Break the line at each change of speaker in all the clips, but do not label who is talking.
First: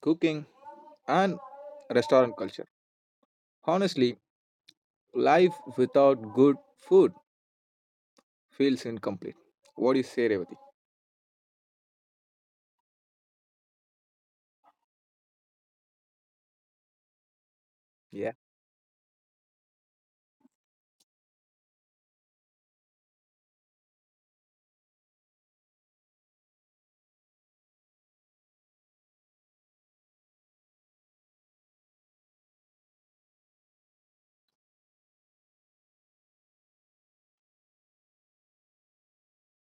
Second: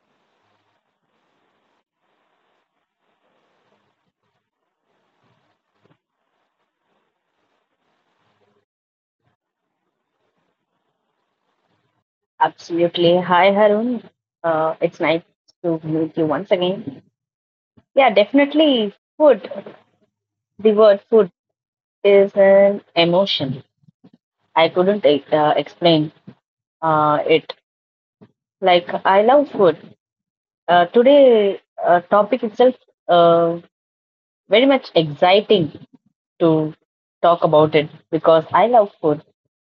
cooking and restaurant culture. Honestly, life without good food feels incomplete. What do you say, Revati?
Absolutely. Hi, Harun. It's nice to meet you once again. Yeah,
Yeah.
definitely. Food, the word food is an emotion. I couldn't explain it. Like, I love food. Today, topic itself uh, very much exciting to talk about it because I love food.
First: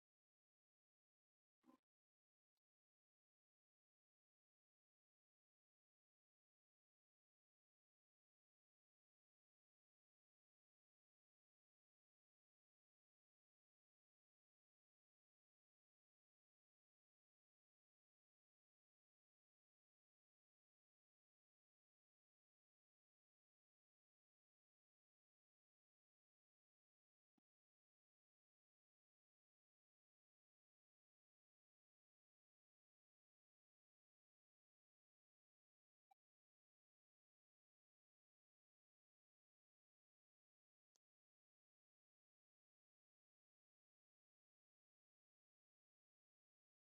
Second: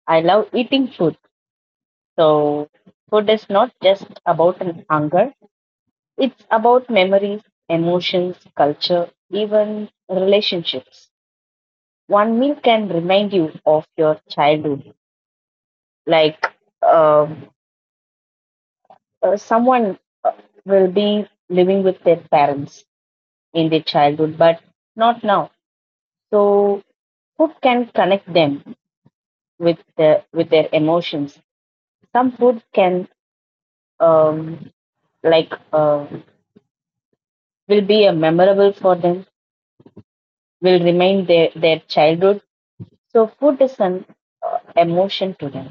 I love eating food. So, food is not just about an hunger. It's about memories, emotions, culture, even relationships. One meal can remind you of your childhood, like um, someone will be living with their parents in their childhood, but not now. So food can connect them with with their emotions. Some food can um, like uh, will be a memorable for them, will remind their childhood. So food is an emotion to them.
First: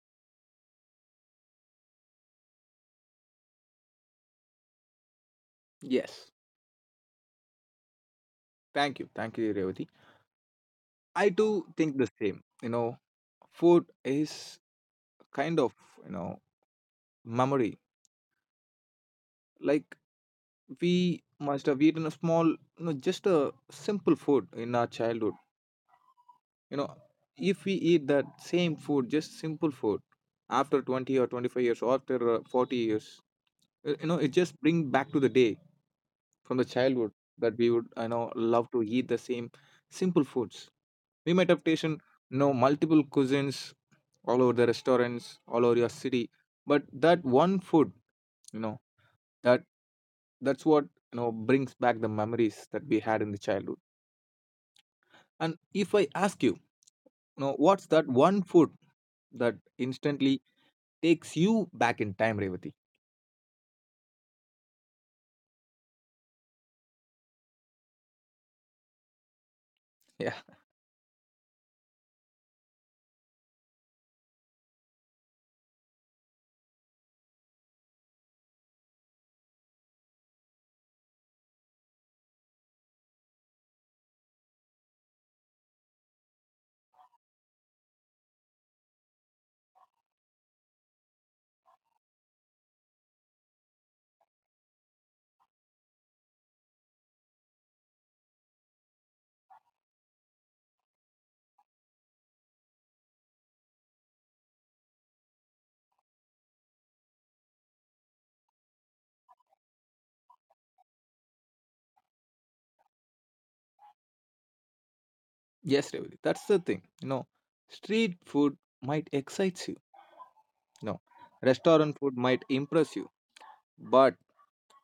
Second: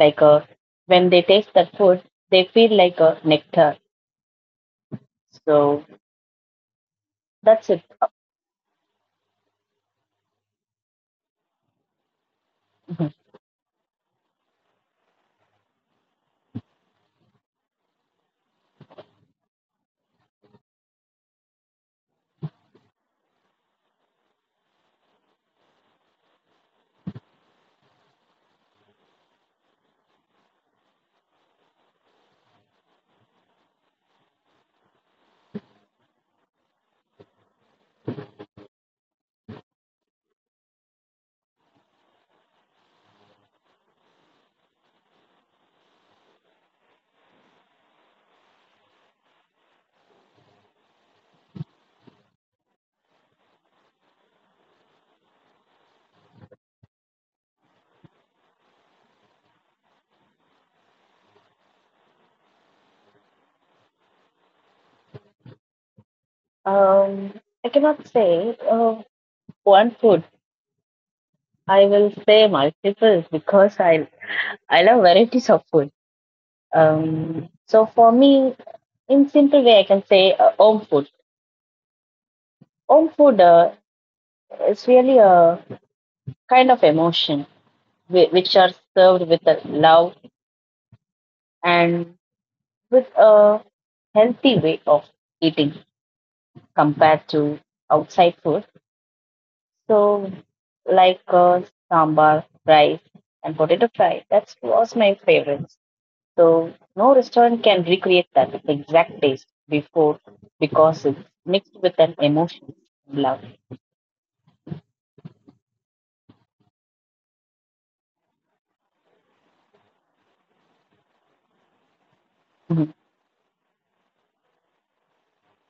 Like a when they taste that food they feel like a nectar so
Yes.
that's it.
Thank you. Thank you, Revati. I do think the same. You know,
Mhm.
food is kind of you know memory. Like we must have eaten a small, just a simple food in our childhood. You know, if we eat that same food, just simple food, after 20 or 25 years, or after 40 years, it just bring back to the day from the childhood that we would love to eat the same simple foods. We might have taken multiple cuisines all over the restaurants, all over your city. But that one food, you know, that that's what brings back the memories that we had in the childhood. And if I ask you, what's that one food that instantly takes you back in time, Revati?
um I cannot say one food.
Yeah,
I will say multiple because I love varieties of food. So for me in simple way I can say home food. Home food is really a kind of emotion which are served with a love and with a healthy way of eating compared to outside food. So, like uh, sambar, rice, and potato fry, that was my favorite. So, no restaurant can recreate that exact taste before because it's mixed with an emotion, love.
yes, Revati. That's the thing. Street food might excite you. You know,
Mhm.
Restaurant food might impress you, but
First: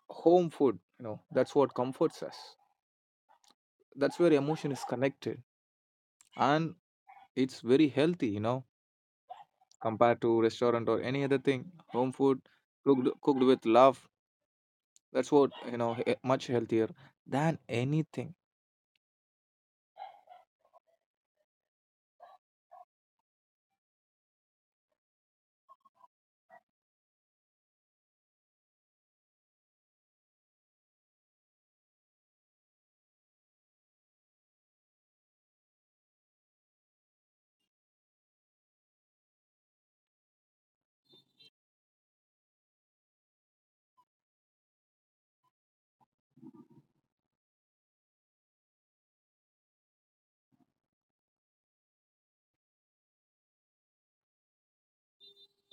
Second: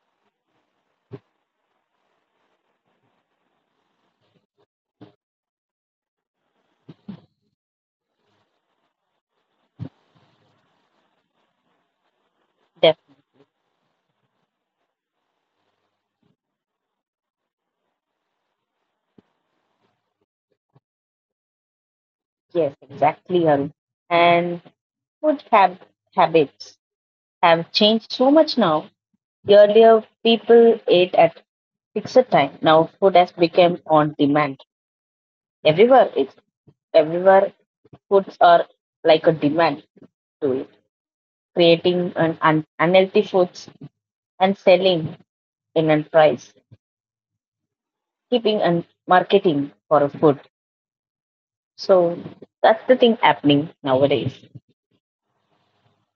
home food, that's what comforts us. That's where emotion is connected, and it's very healthy, compared to restaurant or any other thing. Home food cooked
Def-
cooked with love. That's what much healthier than anything.
yes, exactly, Arun. And food hab- habits have changed so much now. Earlier, people ate at fixed time. Now, food has become on demand everywhere. It's everywhere foods are like a demand to it, creating an unhealthy foods and selling in a price, keeping and marketing for a food. So that's the thing happening nowadays.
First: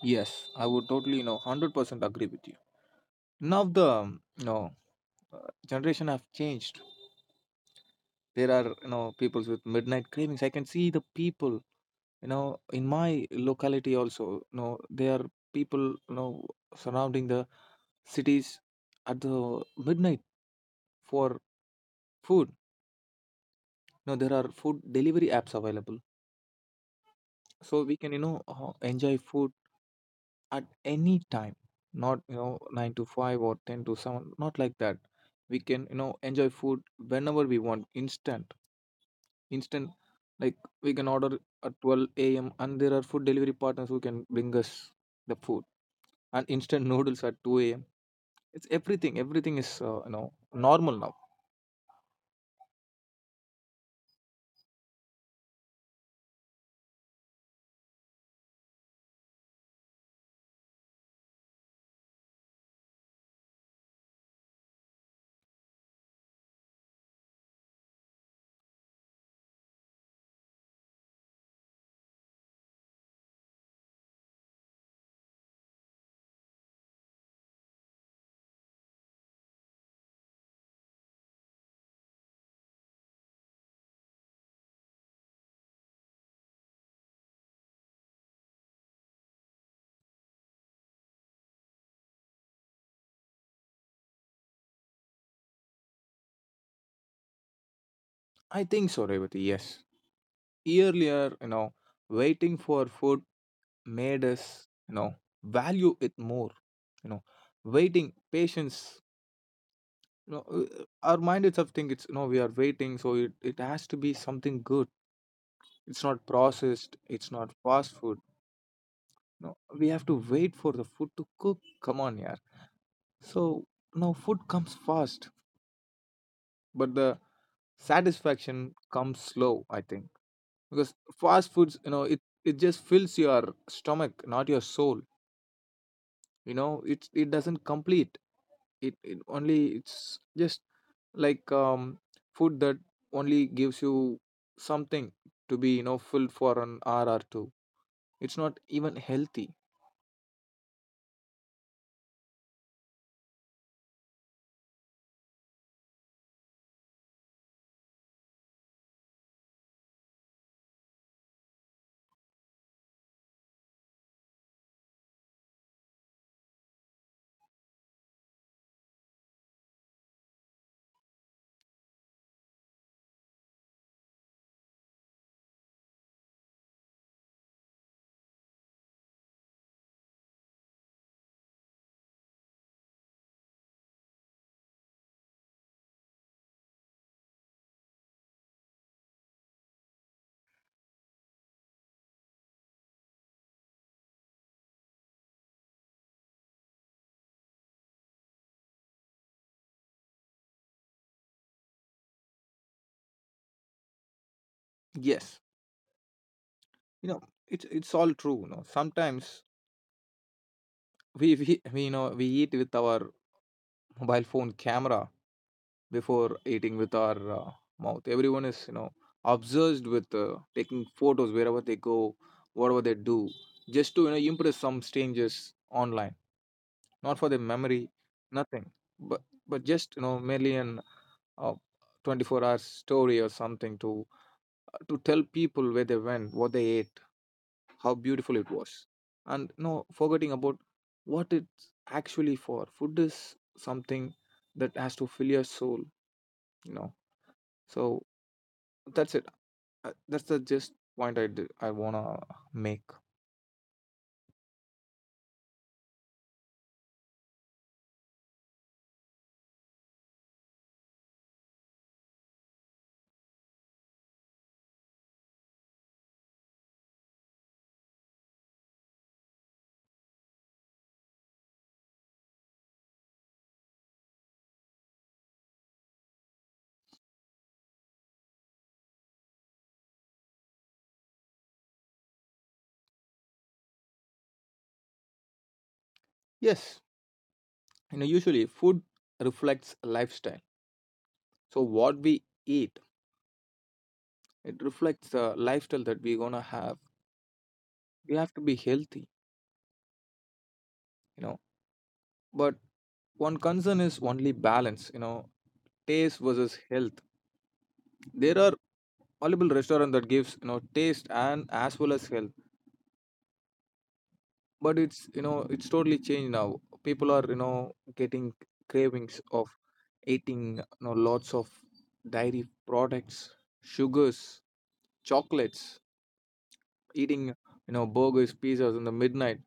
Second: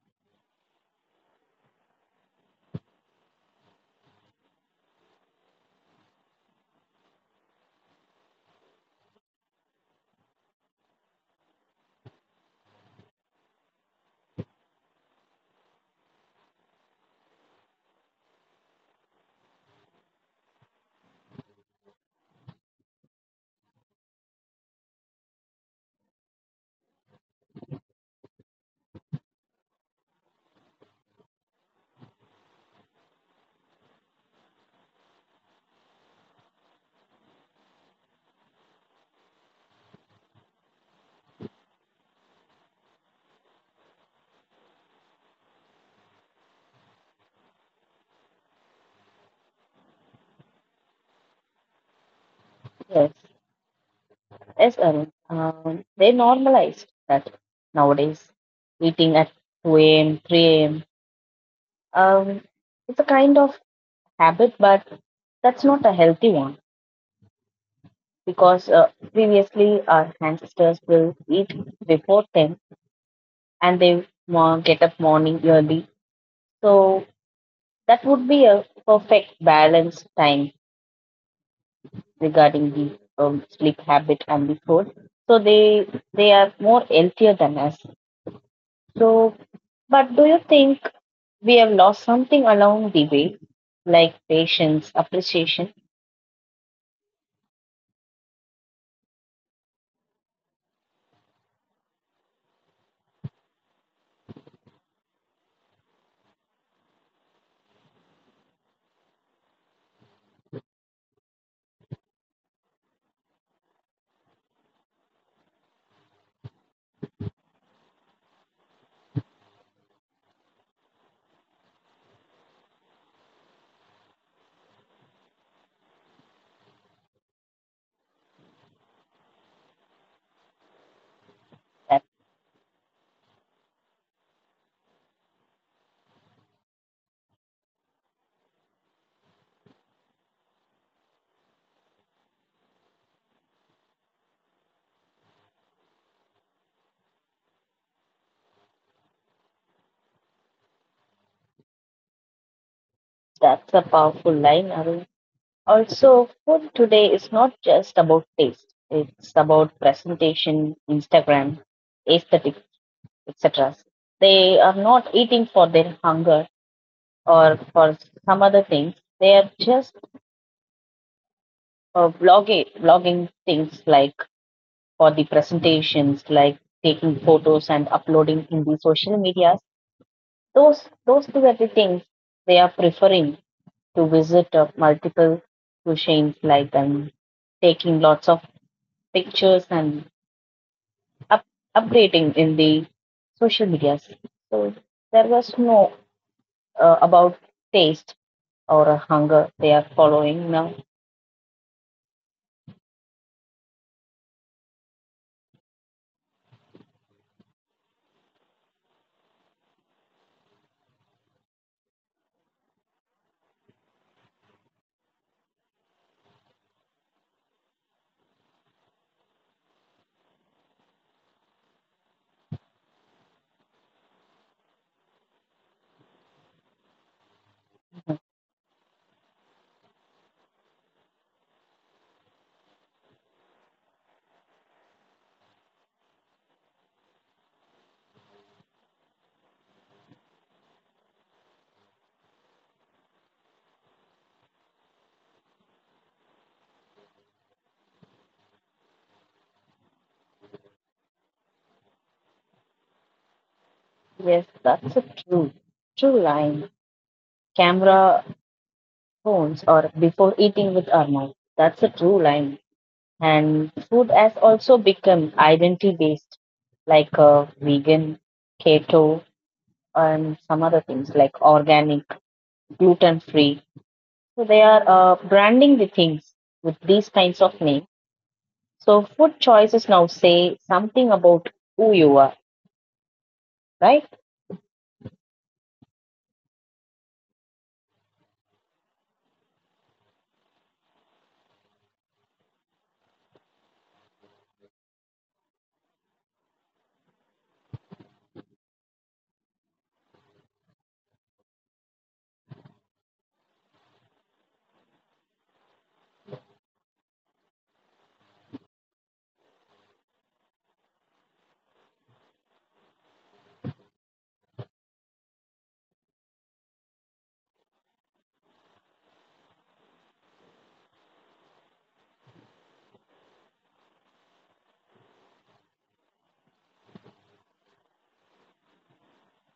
Yes, I would totally 100% agree with you. Now the generation have changed. There are peoples with midnight cravings. I can see the people in my locality also. There are people surrounding the cities at the midnight for food. There are food delivery apps available so we can enjoy food at any time, not 9 to 5 or 10 to 7. Not like that, we can enjoy food whenever we want instant, like we can order at 12 a.m., and there are food delivery partners who can bring us the food and instant noodles at 2 a.m. It's everything is normal now.
Yes, yes, Arun. They normalized that nowadays, eating at 2 a.m., 3 a.m. Um, it's a kind of habit, but that's not a healthy one because previously our ancestors will eat before 10 and they get up morning early. So that would be a perfect balance time regarding the sleep habit and the food. So they are more healthier than us. So, but do you think we have lost something along the way, like patience, appreciation?
I think so, Revati. Yes, earlier waiting for food made us value it more, you know waiting, patience, our minded of think it's no we are waiting, so it has to be something good. It's not processed, it's not fast food. No, we have to wait for the food to cook. Come on, yeah. So no food comes fast, but the satisfaction comes slow, I think. Because fast foods,
That
it just fills your stomach, not your soul. It doesn't complete, it only, it's just like food that only gives you something to be filled for an hour or two. It's not even healthy.
That's a powerful line, Arun. Also, food today is not just about taste. It's about presentation, Instagram, aesthetic etc. They are not eating for their hunger or for some other things. They are just blogging things like for the presentations, like taking photos and uploading in the social medias. Those two are the things they are preferring to visit multiple cuisines, like and taking lots of pictures and up, updating in the social medias. So there was no about taste or a hunger they are following now.
Yes, you know it's all true. Sometimes we you know we eat with our mobile phone camera before eating with our mouth. Everyone is obsessed with taking photos wherever they go, whatever they do, just to impress some strangers online. Not for the memory, nothing, but just merely an uh, 24-hour story or something to to tell people where they went, what they ate, how beautiful it was, and no forgetting about what it's actually for. Food is something that has to fill your soul, you know so that's it. That's the just point I want to make.
Yes, that's a true, true line. Camera phones or before eating with our mouth. That's a true line. And food has also become identity based, like vegan, keto, and some other things like organic, gluten free. So they are branding the things with these kinds of names. So food choices now say something about who you are, right?
Yes, usually food reflects lifestyle, so what we eat, it reflects the lifestyle that we're gonna have. We have to be healthy, you know but one concern is only balance, taste versus health. There are multiple restaurant that gives taste and as well as health, but it's you know it's totally changed now. People are getting cravings of eating lots of dairy products, sugars, chocolates, eating burgers, pizzas in the midnight.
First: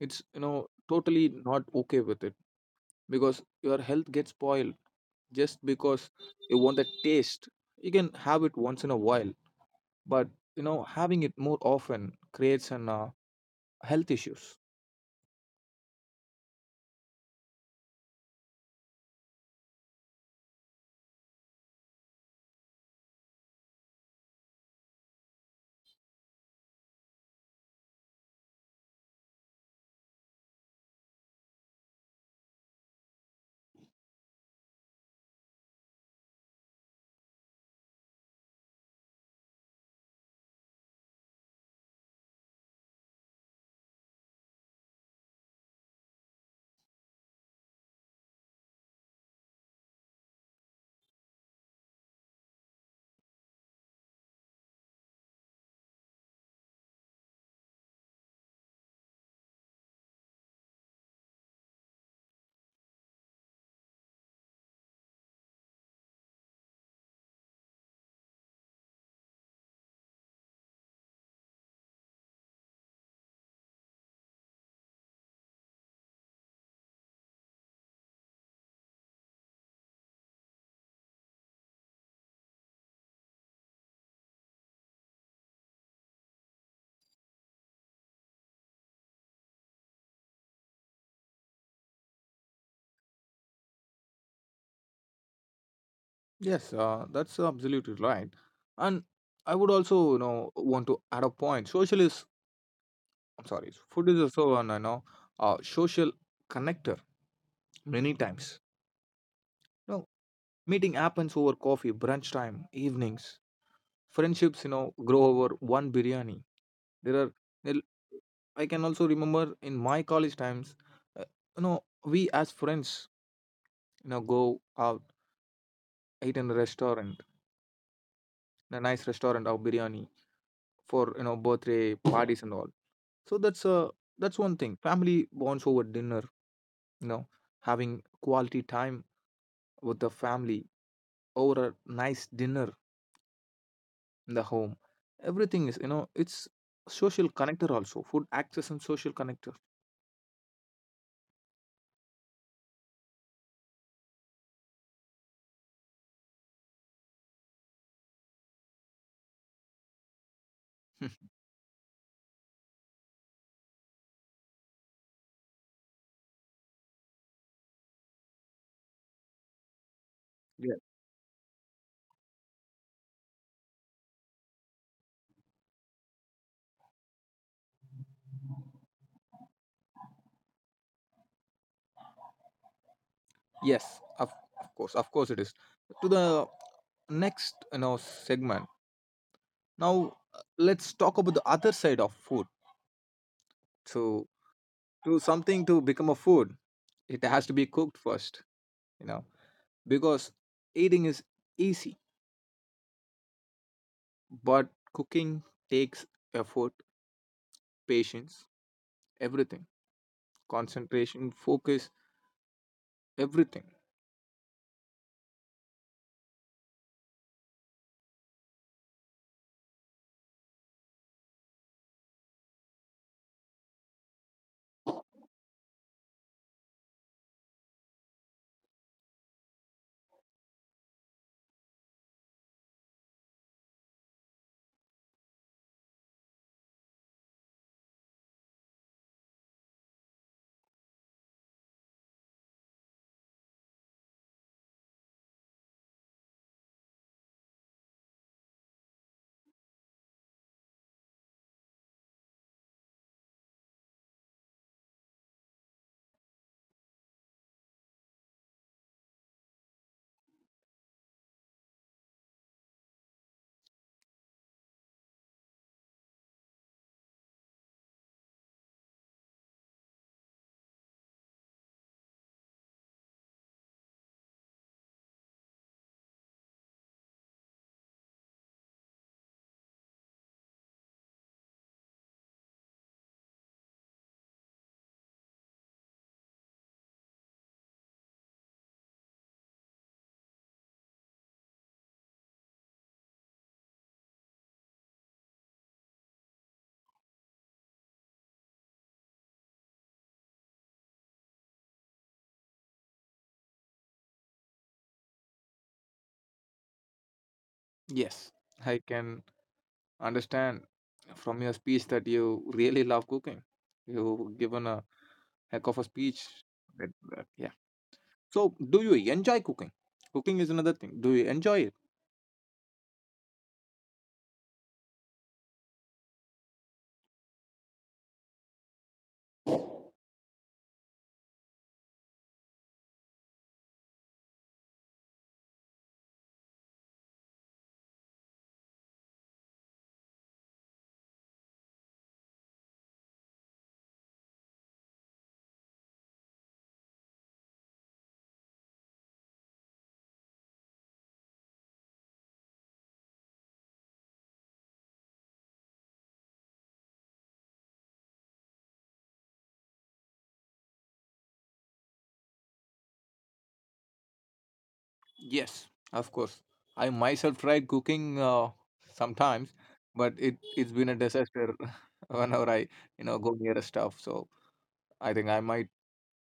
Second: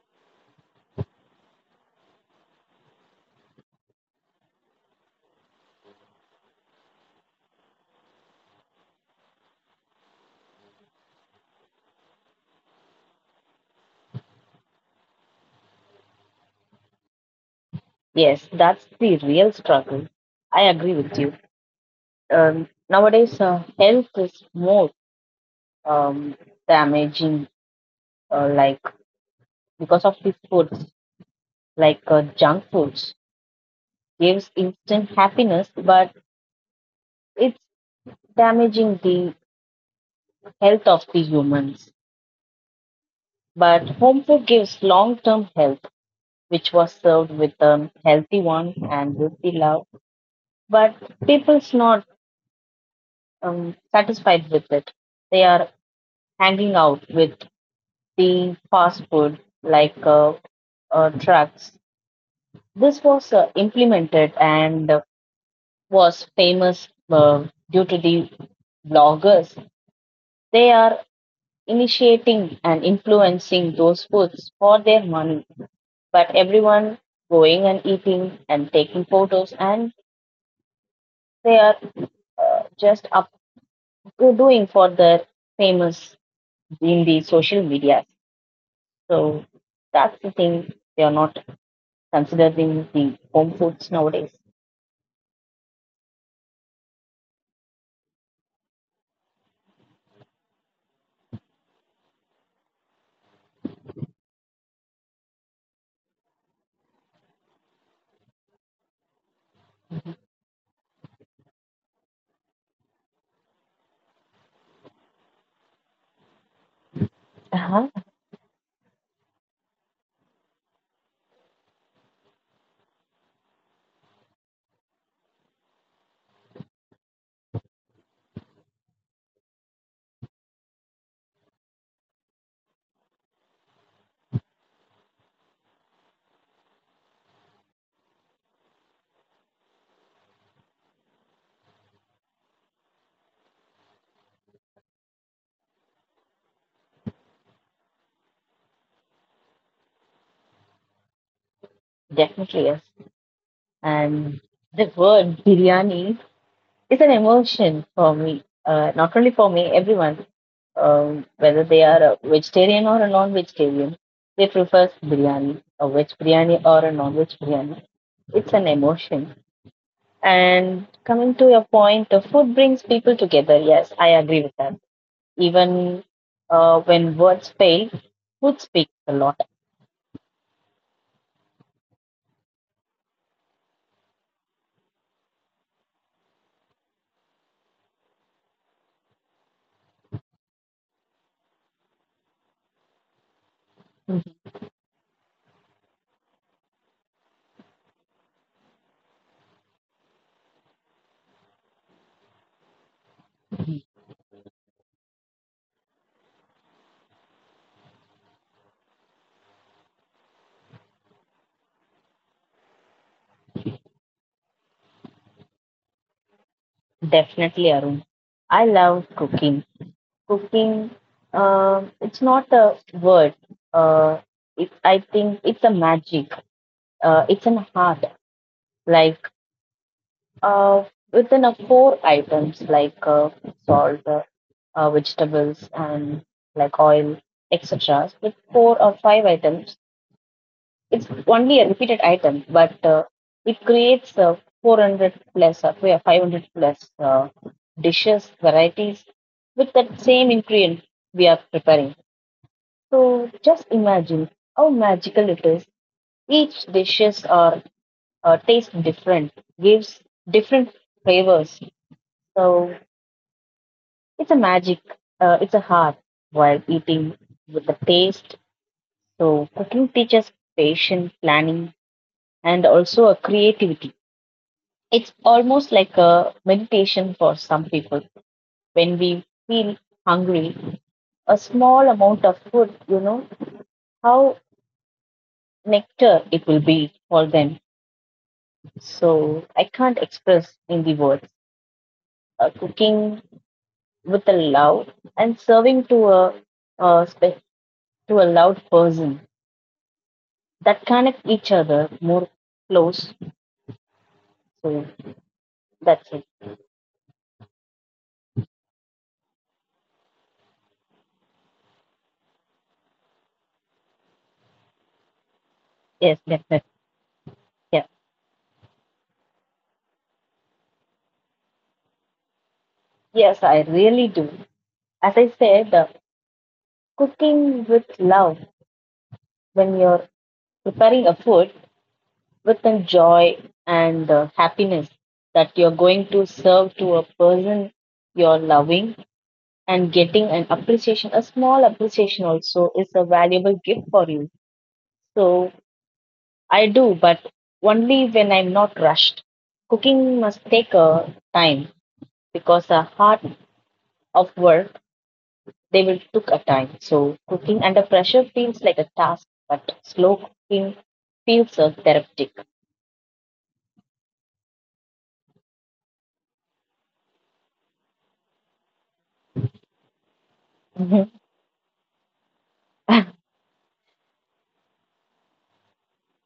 It's totally not okay with it because your health gets spoiled just because you want the taste. You can have it once in a while, but having it more often creates an health issues.
Yes, that's the real struggle. I agree with you. Nowadays, health is more um, damaging, like because of the foods, like junk foods, gives instant happiness, but it's damaging the health of the humans. But home food gives long-term health, which was served with a healthy one and with the love. But people's not satisfied with it. They are hanging out with the fast food like trucks. This was implemented and was famous due to the bloggers. They are initiating and influencing those foods for their money, but everyone going and eating and taking photos, and they are just up doing for their famous in the social media. So that's the thing they are not considering the home foods nowadays.
Yes, that's absolutely right. And I would also want to add a point. Social is, I'm sorry, food is also an social connector. Many times, you know meeting happens over coffee, brunch time, evenings. Friendships grow over one biryani. There are there-
Uh-huh,
I can also remember in my college times, uh, you know we as friends go out, eat in a restaurant, a nice restaurant of biryani for birthday parties and all. So that's one thing. Family bonds over dinner. You know, Having quality time with the family over a nice dinner in the home. Everything is it's social connector, also food access and social connector.
definitely yes. And the word biryani is an emotion for me, not only for me, everyone, whether they are a vegetarian or a non-vegetarian, they prefer biryani, a veg biryani or a non-veg biryani. It's an emotion.
Yeah.
And coming to your point, the food brings people together. Yes, I agree with that. Even when words fail, food speaks a lot.
Yes, of course, of course it is. To the next segment now, let's talk about the other side of food. So to something to become a food, it has to be cooked first, you know because eating is easy,
Mhm.
but cooking takes effort, patience, everything, concentration, focus, everything.
Definitely, Arun. I love cooking. It's not a word. uh it, I think it's a magic. It's an art, like uh within a four items like salt, vegetables and like oil etc with four or five items. It's only a repeated item but it creates 400 plus or 500 plus dishes varieties with that same ingredient we are preparing. So just imagine how magical it is. Each dishes are taste different, gives different flavors. So it's a magic. It's a heart while eating with the taste. So cooking teaches patience, planning, and also a creativity. It's almost like a meditation for some people. When we feel hungry, a small amount of food, you know, how nectar it will be for them. So I can't express in the words. Cooking with a love and serving to uh, spe- to a loud person that connect each other more close. So that's it.
Yes, I can understand from your speech that you really love cooking. You given a heck of a
Yes,
speech.
definitely.
Yeah.
Yeah.
So do you enjoy cooking? Cooking is another thing. Do you enjoy it?
Yes, I really do. As I said, cooking with love when you're preparing a food with the joy and happiness that you're going to serve to a person you're loving and getting an appreciation, a small appreciation also is a valuable gift for you. So I do, but only when I'm not rushed. Cooking must take a time because the heart of work they will took a time. So cooking under pressure feels like a task, but slow cooking feels therapeutic.
Yes, of course. I myself tried cooking sometimes, but it's been a
Mhm.
disaster whenever I go near a stuff. So I think I might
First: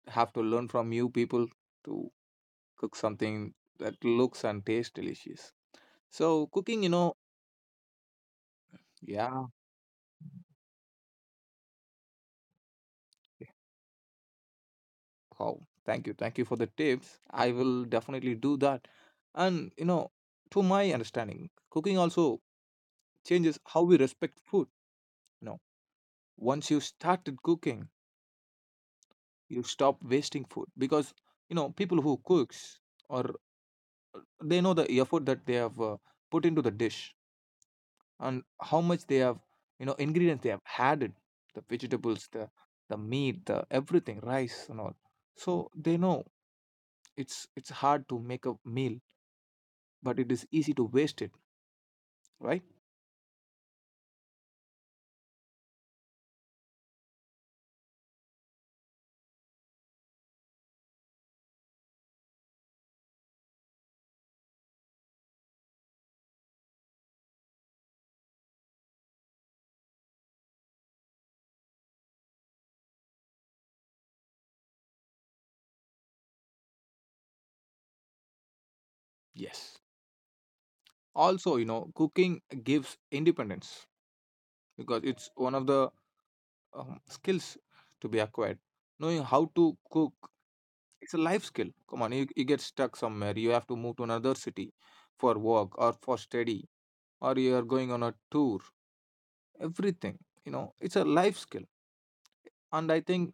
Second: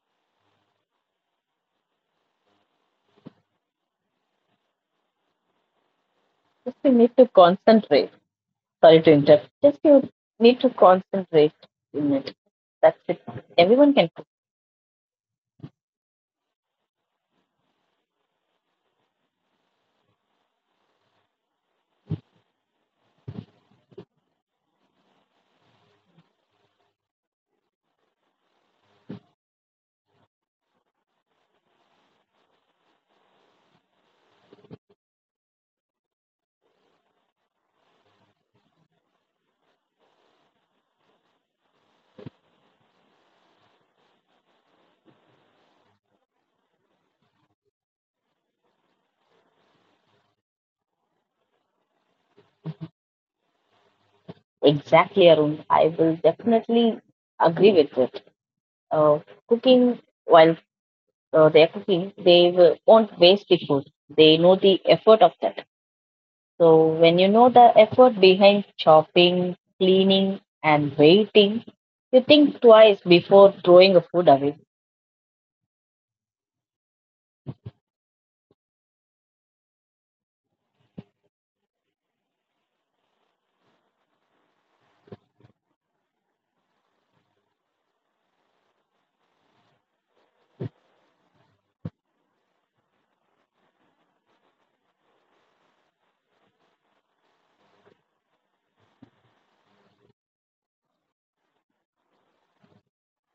have to learn from you people to cook something that looks and tastes delicious. So
Just
cooking,
you need to concentrate. Sorry to
yeah.
interrupt. Just you need to concentrate in it. That's it.
Okay.
Everyone can
Wow. Thank you. Thank you for the tips. I will definitely do that. And, to my understanding, cooking also changes how we respect food. You know, Once you started cooking, you stop wasting food because people who cooks, or they know the effort that they have put into the dish and how much they have ingredients they have added, the vegetables, the meat, the everything, rice and all. So they know it's hard to make a meal, but it is easy to waste it, right?
Exactly, Arun. I will definitely agree with it. Uh, Cooking, while they're cooking, they will, won't waste the food. They know the effort of that. So when you know the effort behind chopping, cleaning, and waiting, you think twice before throwing a food away.
Yes, also cooking gives independence because it's one of the skills to be acquired, knowing how to cook. It's a life skill. Come on, you get stuck somewhere. You have to move to another city for work or for study, or you are going on a tour. Everything, it's a life skill. And I think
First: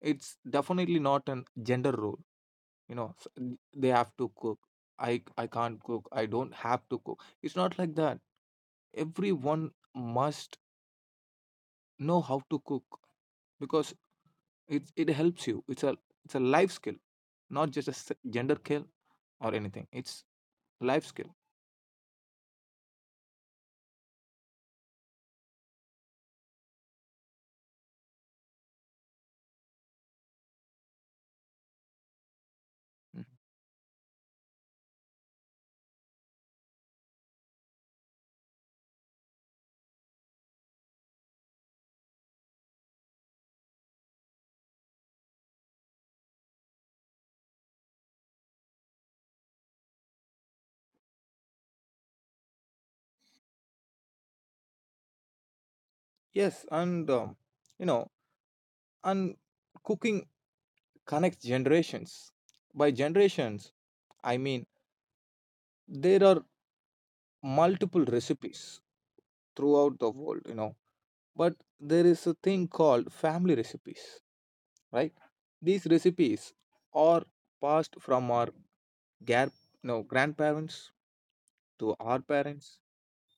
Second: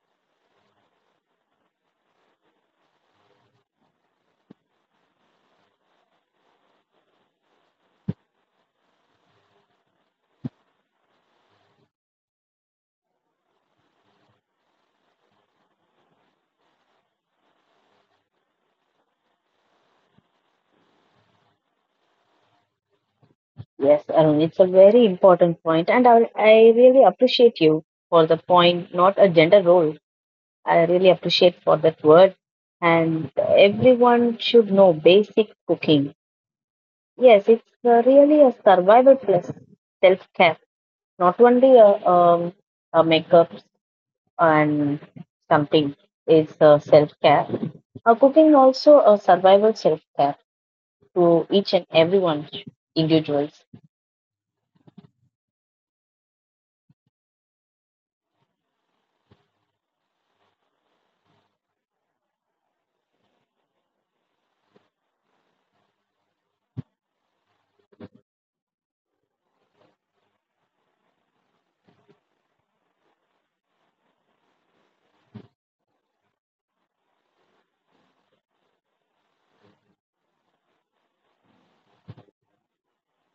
it's definitely not an gender role. They have to cook. I can't cook. I don't have to cook. It's not like that. Everyone must know how to cook because it helps you. It's a life skill, not just a gender kill or anything. It's life skill.
Yes, Arun, it's a very important point, and I really appreciate you for the point, not a gender role. I really appreciate for that word.
Mm.
And everyone should know basic cooking. Yes, it's really a survival plus self care, not only a makeup and something is self care. Cooking also a survival self care to each and everyone individuals.
Yes. And you know and cooking connects generations by generations. I mean, there are multiple recipes throughout the world, but there is a thing called family recipes, right? These recipes are passed from our gar- grandparents to our parents,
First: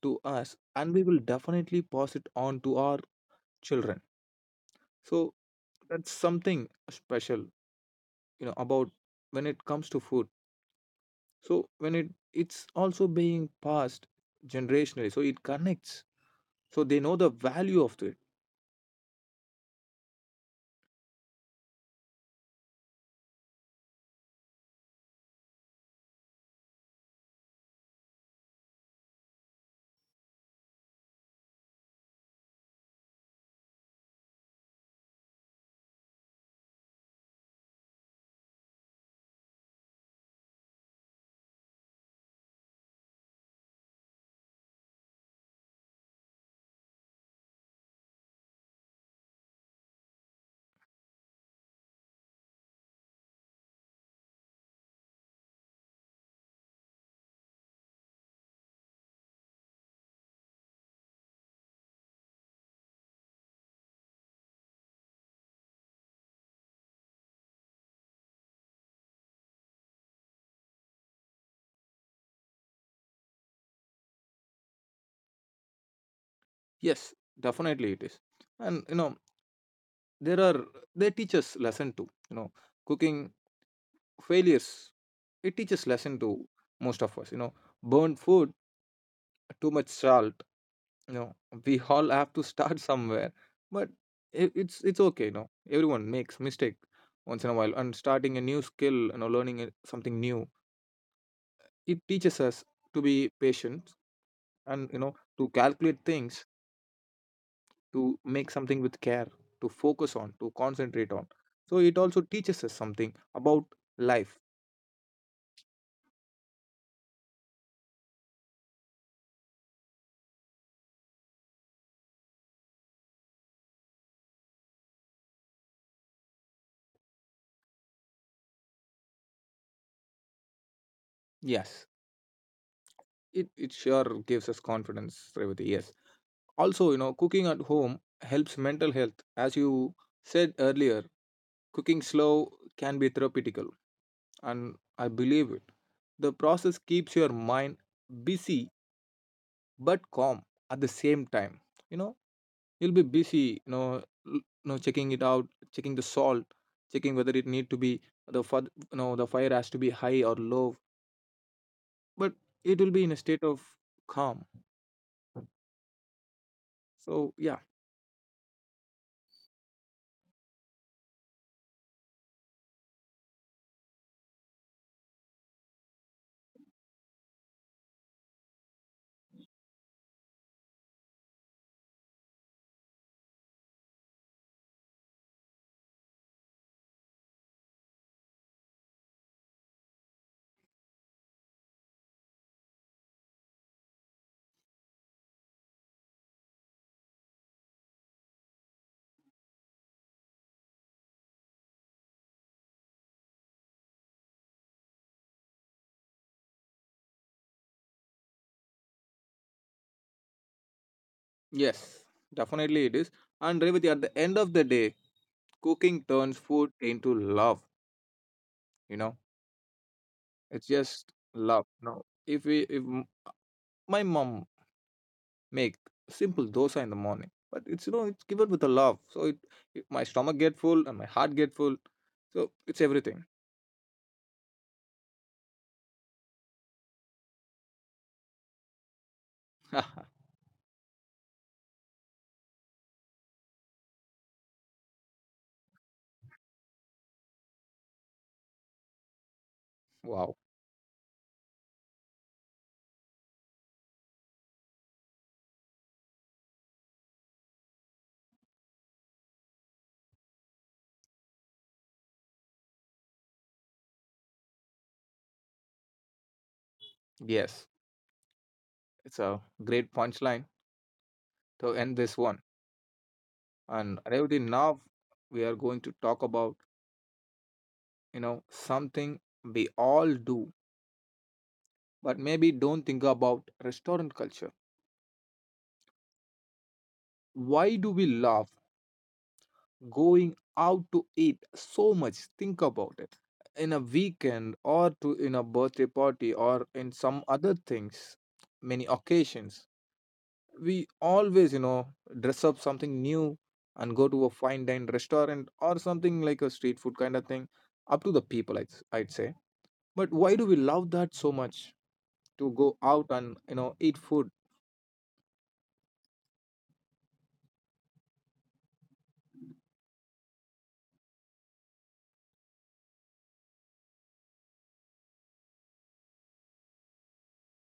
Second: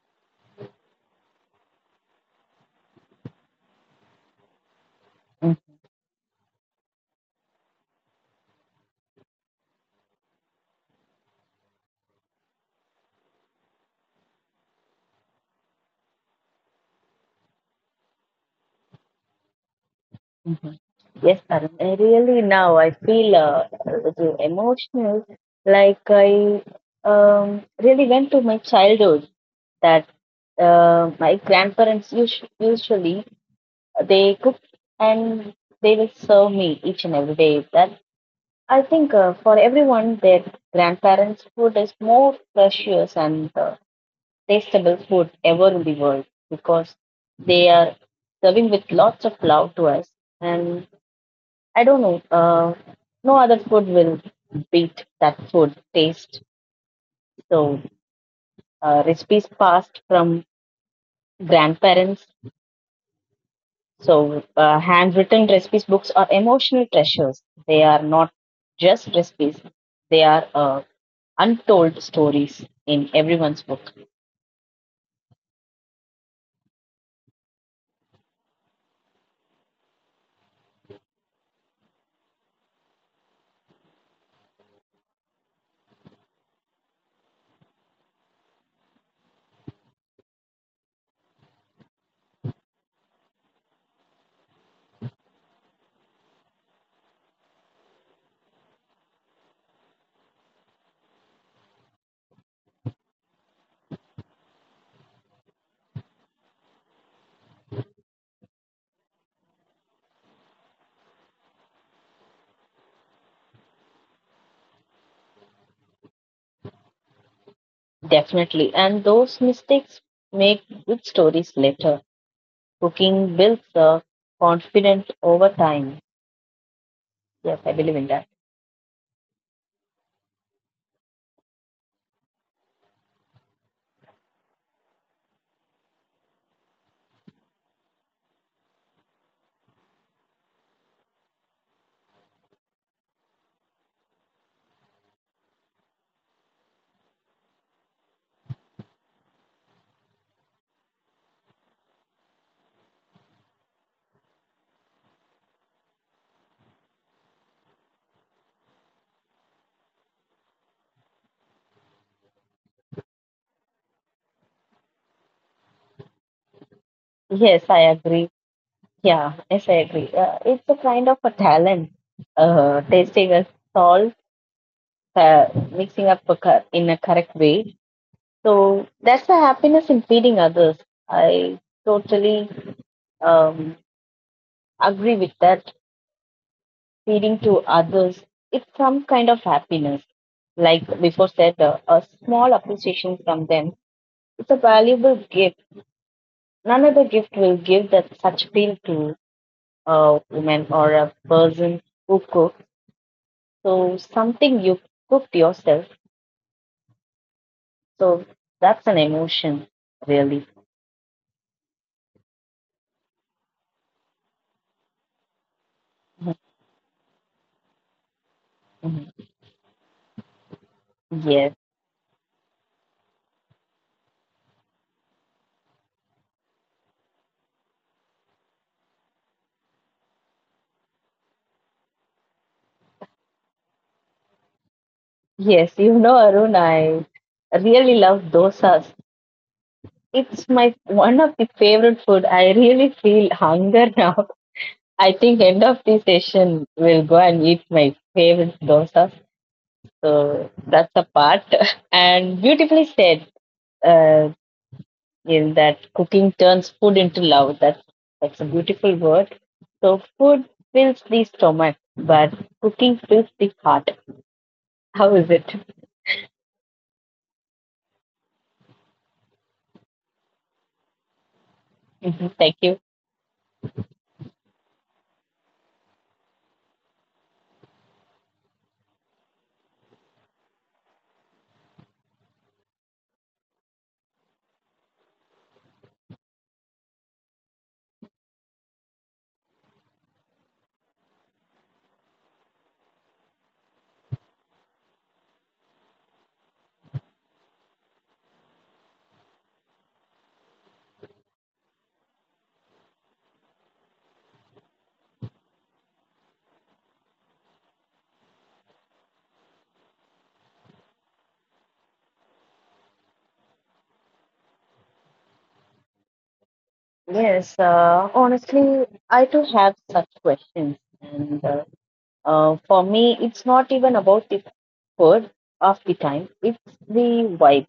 to us, and we will definitely pass it on to our children. So that's something special about when it comes to food. So when it's also being passed generationally, so it connects, so they know the value of it.
Mhm. Yes, Arun, I really now I feel a little emotional. Like I really went to my childhood that my grandparents usually they cook and they will serve me each and every day. That I think for everyone, their grandparents' food is more precious and tastable food ever in the world because they are serving with lots of love to us. And. I don't know. No other food will beat that food taste. So recipes passed from grandparents. So handwritten recipes books are emotional treasures. They are not just recipes. They are untold stories in everyone's book,
Yes, definitely it is. And there are, they teach us lesson too, cooking failures, it teaches lesson to most of us, burnt food, too much salt, you know we all have to start somewhere. But it's okay, everyone makes mistake once in a while. And starting a new skill, something new. It teaches us to be patient, and to calculate things, to make something with care, to focus on, to concentrate on. So it also teaches us something about life.
definitely. And those mistakes make good stories later. Cooking builds a confident over time. Yes, I believe in that.
Yes, it sure gives us confidence, Revati. Yes. Also, cooking at home helps mental health. As you said earlier, cooking slow can be therapeutical, and I believe it. The process keeps your mind busy but calm at the same time. You know, you'll be busy checking it out, checking the salt, checking whether it need to be the fud, you know the fire has to be high or low, but it will be in a state of calm, so yeah.
Yes, I agree Yeah, yes, I agree. It's a kind of a talent, tasting a salt, mixing up a in a correct way. So that's the happiness in feeding others. I totally um, agree with that. Feeding to others, it's some kind of happiness. Like before said, a small appreciation from them. It's a valuable gift. None other gift will give that such feel to a woman or a person who cooks. So something you cooked yourself. So that's an emotion, really.
Yes, definitely it is. And Revati, at the end of the day, cooking turns
Mhm,
food into love. you know
mhm.
it's just
Yes,
love, no? if we if m- My mom make simple dosa in the morning, but it's you know it's given with a love, so it my stomach get full and my heart get full, so it's everything.
yes. You know, Arun, I really love dosas. It's my one of the favorite food. I really feel hunger now. I think end of the session we'll go and eat my favorite dosas.
Wow.
So that's a part. And beautifully said, uh, is that cooking turns food into love. That's a beautiful word. So food fills the stomach, but cooking fills the heart. How is it?
Yes, it's a great punchline to end this
Mhm,
one.
thank you.
And Revati, now we are going to talk about, you know, something we all do but maybe don't think about: restaurant culture. Why do we love going out to eat so much? Think about it. In a weekend or to in a birthday party or in some other things, many occasions. We always, you know, dress up something new and go to a fine dine restaurant or something like a street food kind of thing, up to the people I'd say. But why do we love that so much, to go out and, you know, eat food?
Yes, honestly, I too have such questions, and for me, it's not even about the food of the time. It's the vibe.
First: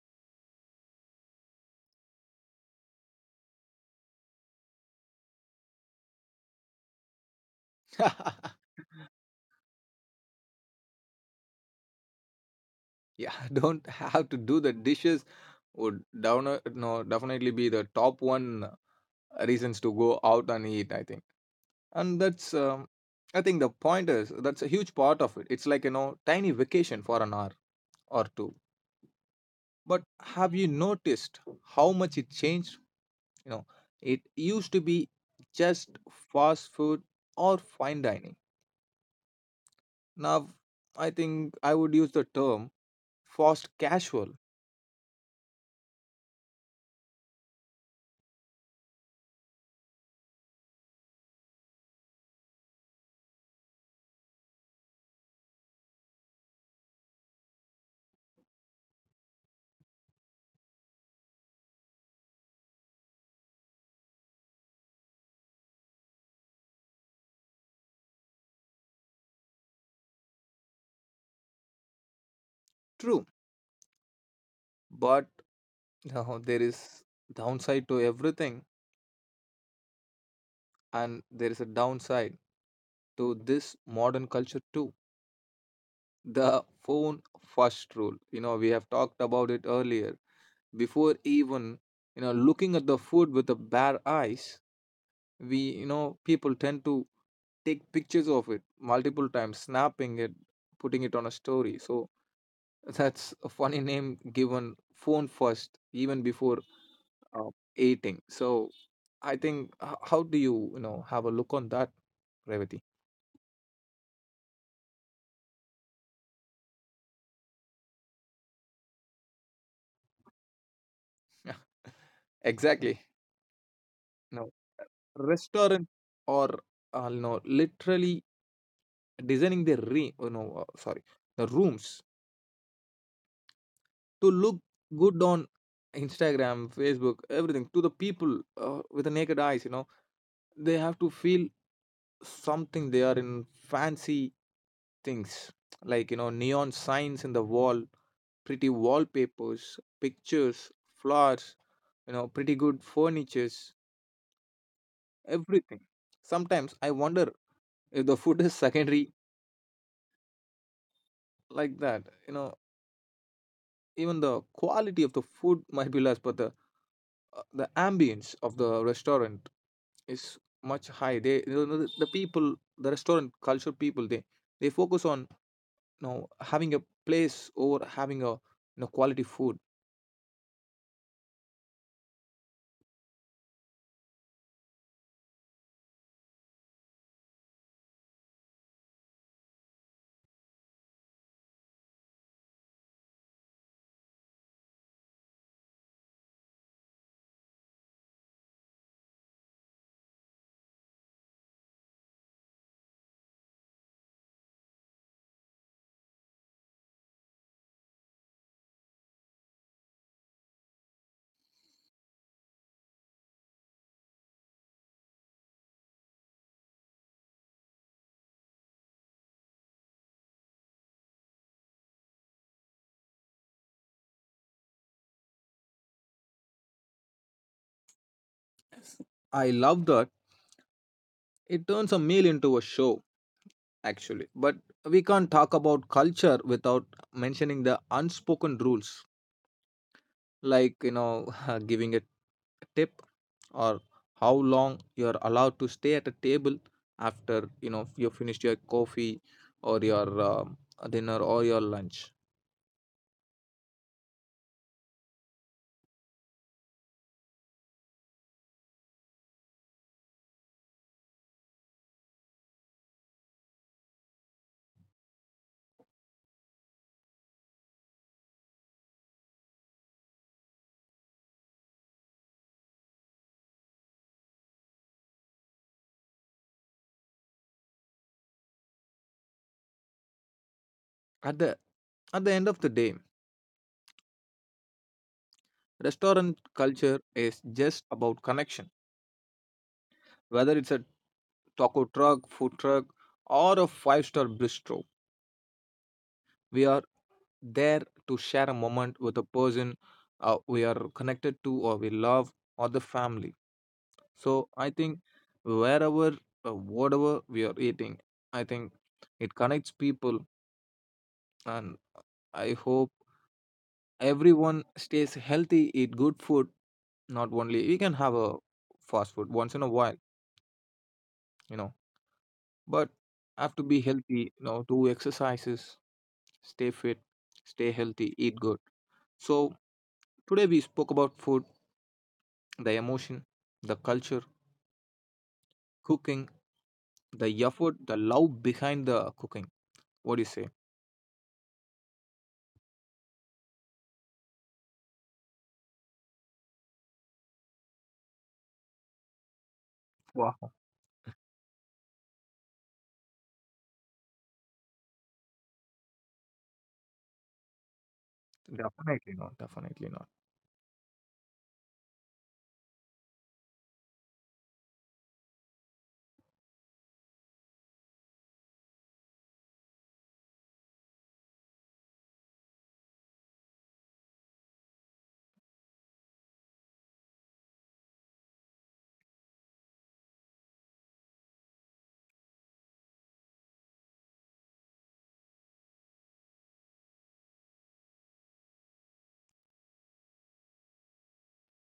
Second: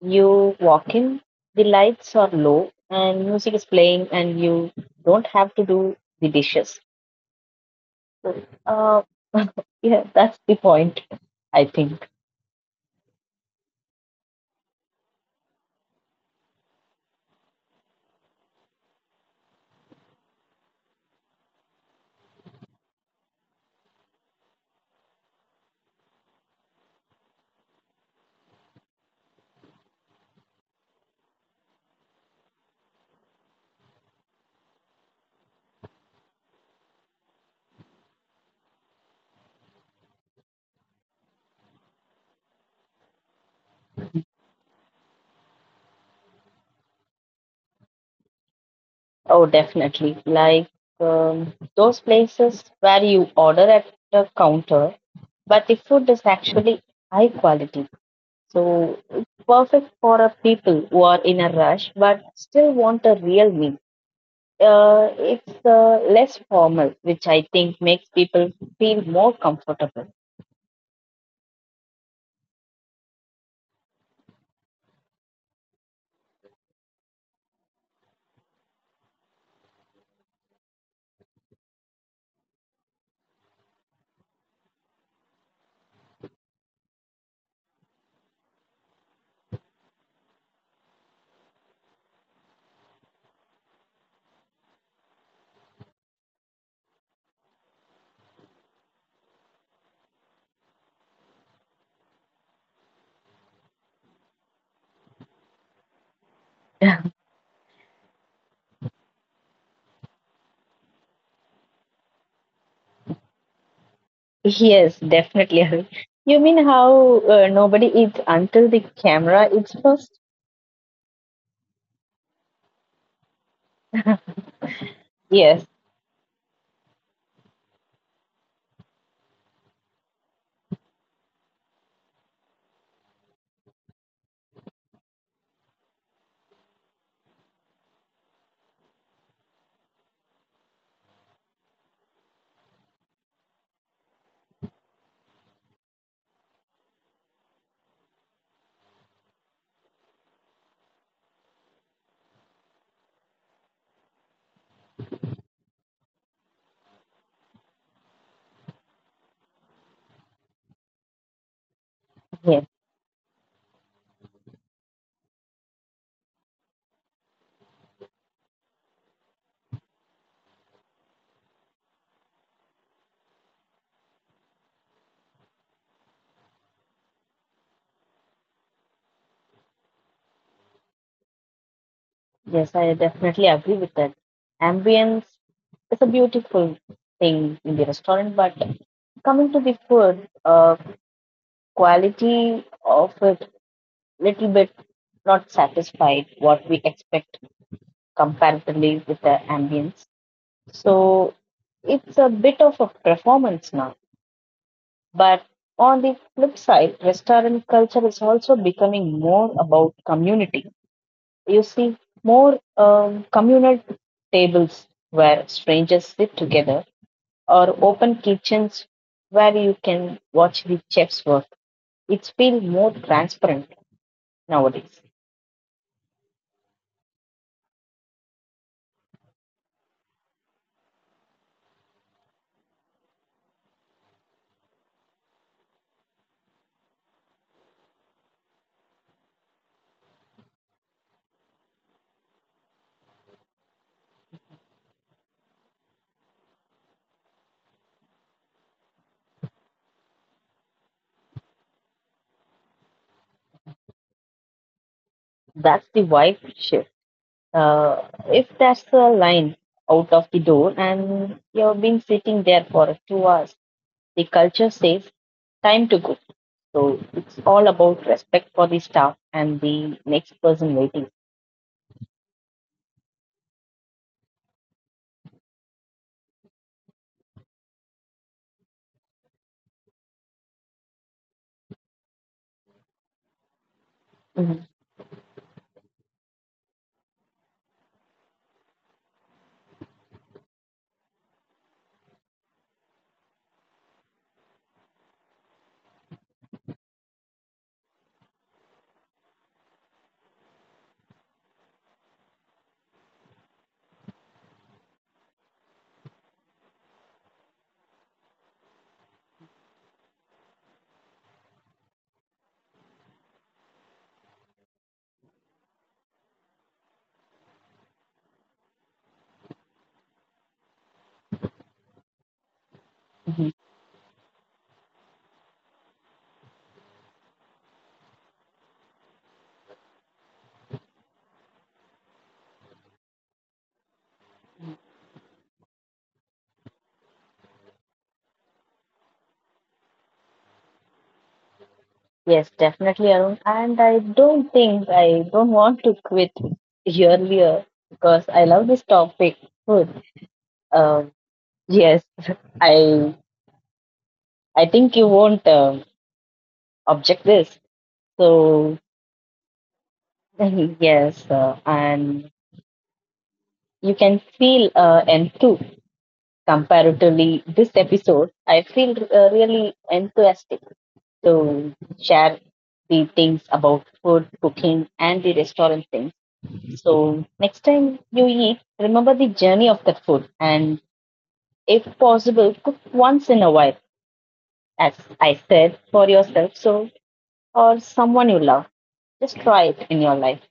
You walk in, the lights are low, and music is playing, and you don't have to do the dishes. Uh, yeah, that's the point, I think.
Yeah, don't have to do the dishes would down, no, definitely be the top one reasons to go out and eat, I think. And that's I think the point, is that's a huge part of it. It's like, you know, tiny vacation for an hour or two. But have you noticed how much it changed? You know, it used to be just fast food or fine dining. Now, I think I would use the term fast casual.
Oh, definitely. Like those places where you order at the counter, but the food is actually high quality. So it's perfect for a people who are in a rush but still want a real meal. It's less formal, which I think makes people feel more comfortable.
True, but you know, there is downside to everything, and there is a downside to this modern culture too. The phone first rule. You know, we have talked about it earlier. Before even, you know, looking at the food with the bare eyes, we, you know, people tend to take pictures of it multiple times, snapping it, putting it on a story. So that's a funny name given, phone first, even before uh, eating. So I think how do you, you know, have a look on that, Revati?
Yes, definitely. Arun. You mean how nobody eats until the camera eats first?
Yeah, exactly. No
Yes,
restaurant or, you know, literally designing their re- oh, no sorry, the rooms to look good on Instagram, Facebook, everything. To the people, with the naked eyes, you know, they have to feel something. They are in fancy things like, you know, neon signs in the wall, pretty wallpapers, pictures, flowers, you know, pretty good furnitures, everything. Sometimes I wonder if the food is secondary, like that, you know,
yes,
even the quality of the food might be less, but the ambience of the restaurant is much high. They, you know, the people, the restaurant culture people, they focus on, you know, having a place over having a, you know, quality food.
yes. I definitely agree with that. Ambience is a beautiful thing in the restaurant, but coming to the food, quality of it little bit not satisfied what we expect comparatively with the ambience. So it's a bit of a performance now. But on the flip side, restaurant culture is also becoming more about community. You see more communal tables where strangers sit together, or open kitchens where you can watch the chefs work. It's feel more transparent nowadays.
I love that. It turns a meal into a show, actually. But we can't talk about culture without mentioning the unspoken rules, like, you know, giving a tip or how long you're allowed to stay at a table after, you know, you finished your coffee or your dinner or your lunch.
That's the wife shift. If there's a line out of the door and you've been sitting there for 2 hours, the culture says time to go. So it's all about respect for the staff and the next person waiting.
At the at the end of the day, restaurant
Mhm,
culture is just about connection. Whether it's a taco truck, food truck, or a five-star bistro, we are there to share a moment with a person we are connected to, or we love, or the family. So I think wherever, whatever we are eating, I think it connects people, and I hope everyone stays healthy, eat good food. Not only we can have a fast food once in a while, you know, but I have to be healthy, you know, do
mhm.
exercises, stay fit, stay healthy, eat good. So today we spoke about food, the emotion, the culture, cooking, the effort, the love behind the cooking. What do you say?
Yes, definitely, Arun. And I don't want to quit earlier because I love
Wow.
this topic, food. Um, yes, I I think you won't object
Definitely not,
this.
definitely not.
So yes, and you can feel and too comparatively this episode. I feel really enthusiastic to share the things about food, cooking, and the restaurant things. So, next time you eat, remember the journey of that food and, if possible, cook once in a while, as I said, for yourself so or someone you love. Just try it in your life.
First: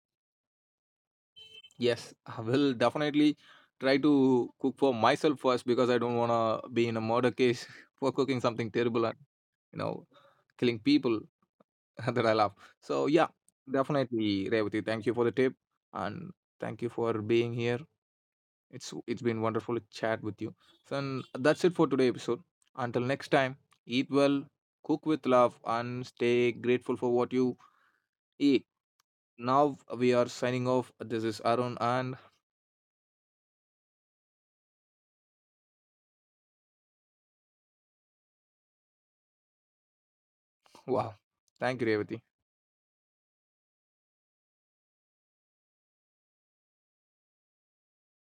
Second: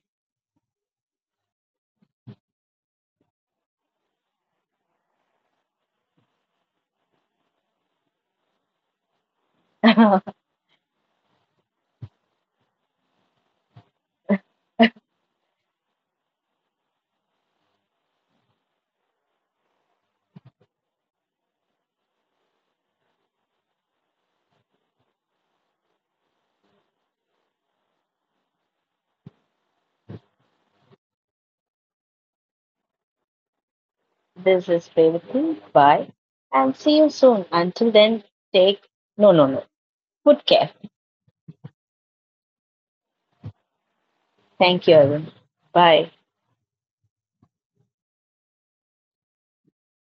Yes, I will definitely try to cook for myself first, because I don't want to be in a murder case for cooking something terrible and, you know, killing people that I love. So yeah, definitely, Revati. Thank you for the tip, and thank you for being here. It's been wonderful to chat with you. So and that's it for today episode. Until next time, eat well, cook with love, and stay grateful for what you eat. Now we are signing off. This is Arun, and
This is Revati. Bye. And see you soon. Until then, take no, no, no. Good care.
wow, thank you, Revati.
Thank you, everyone. Bye.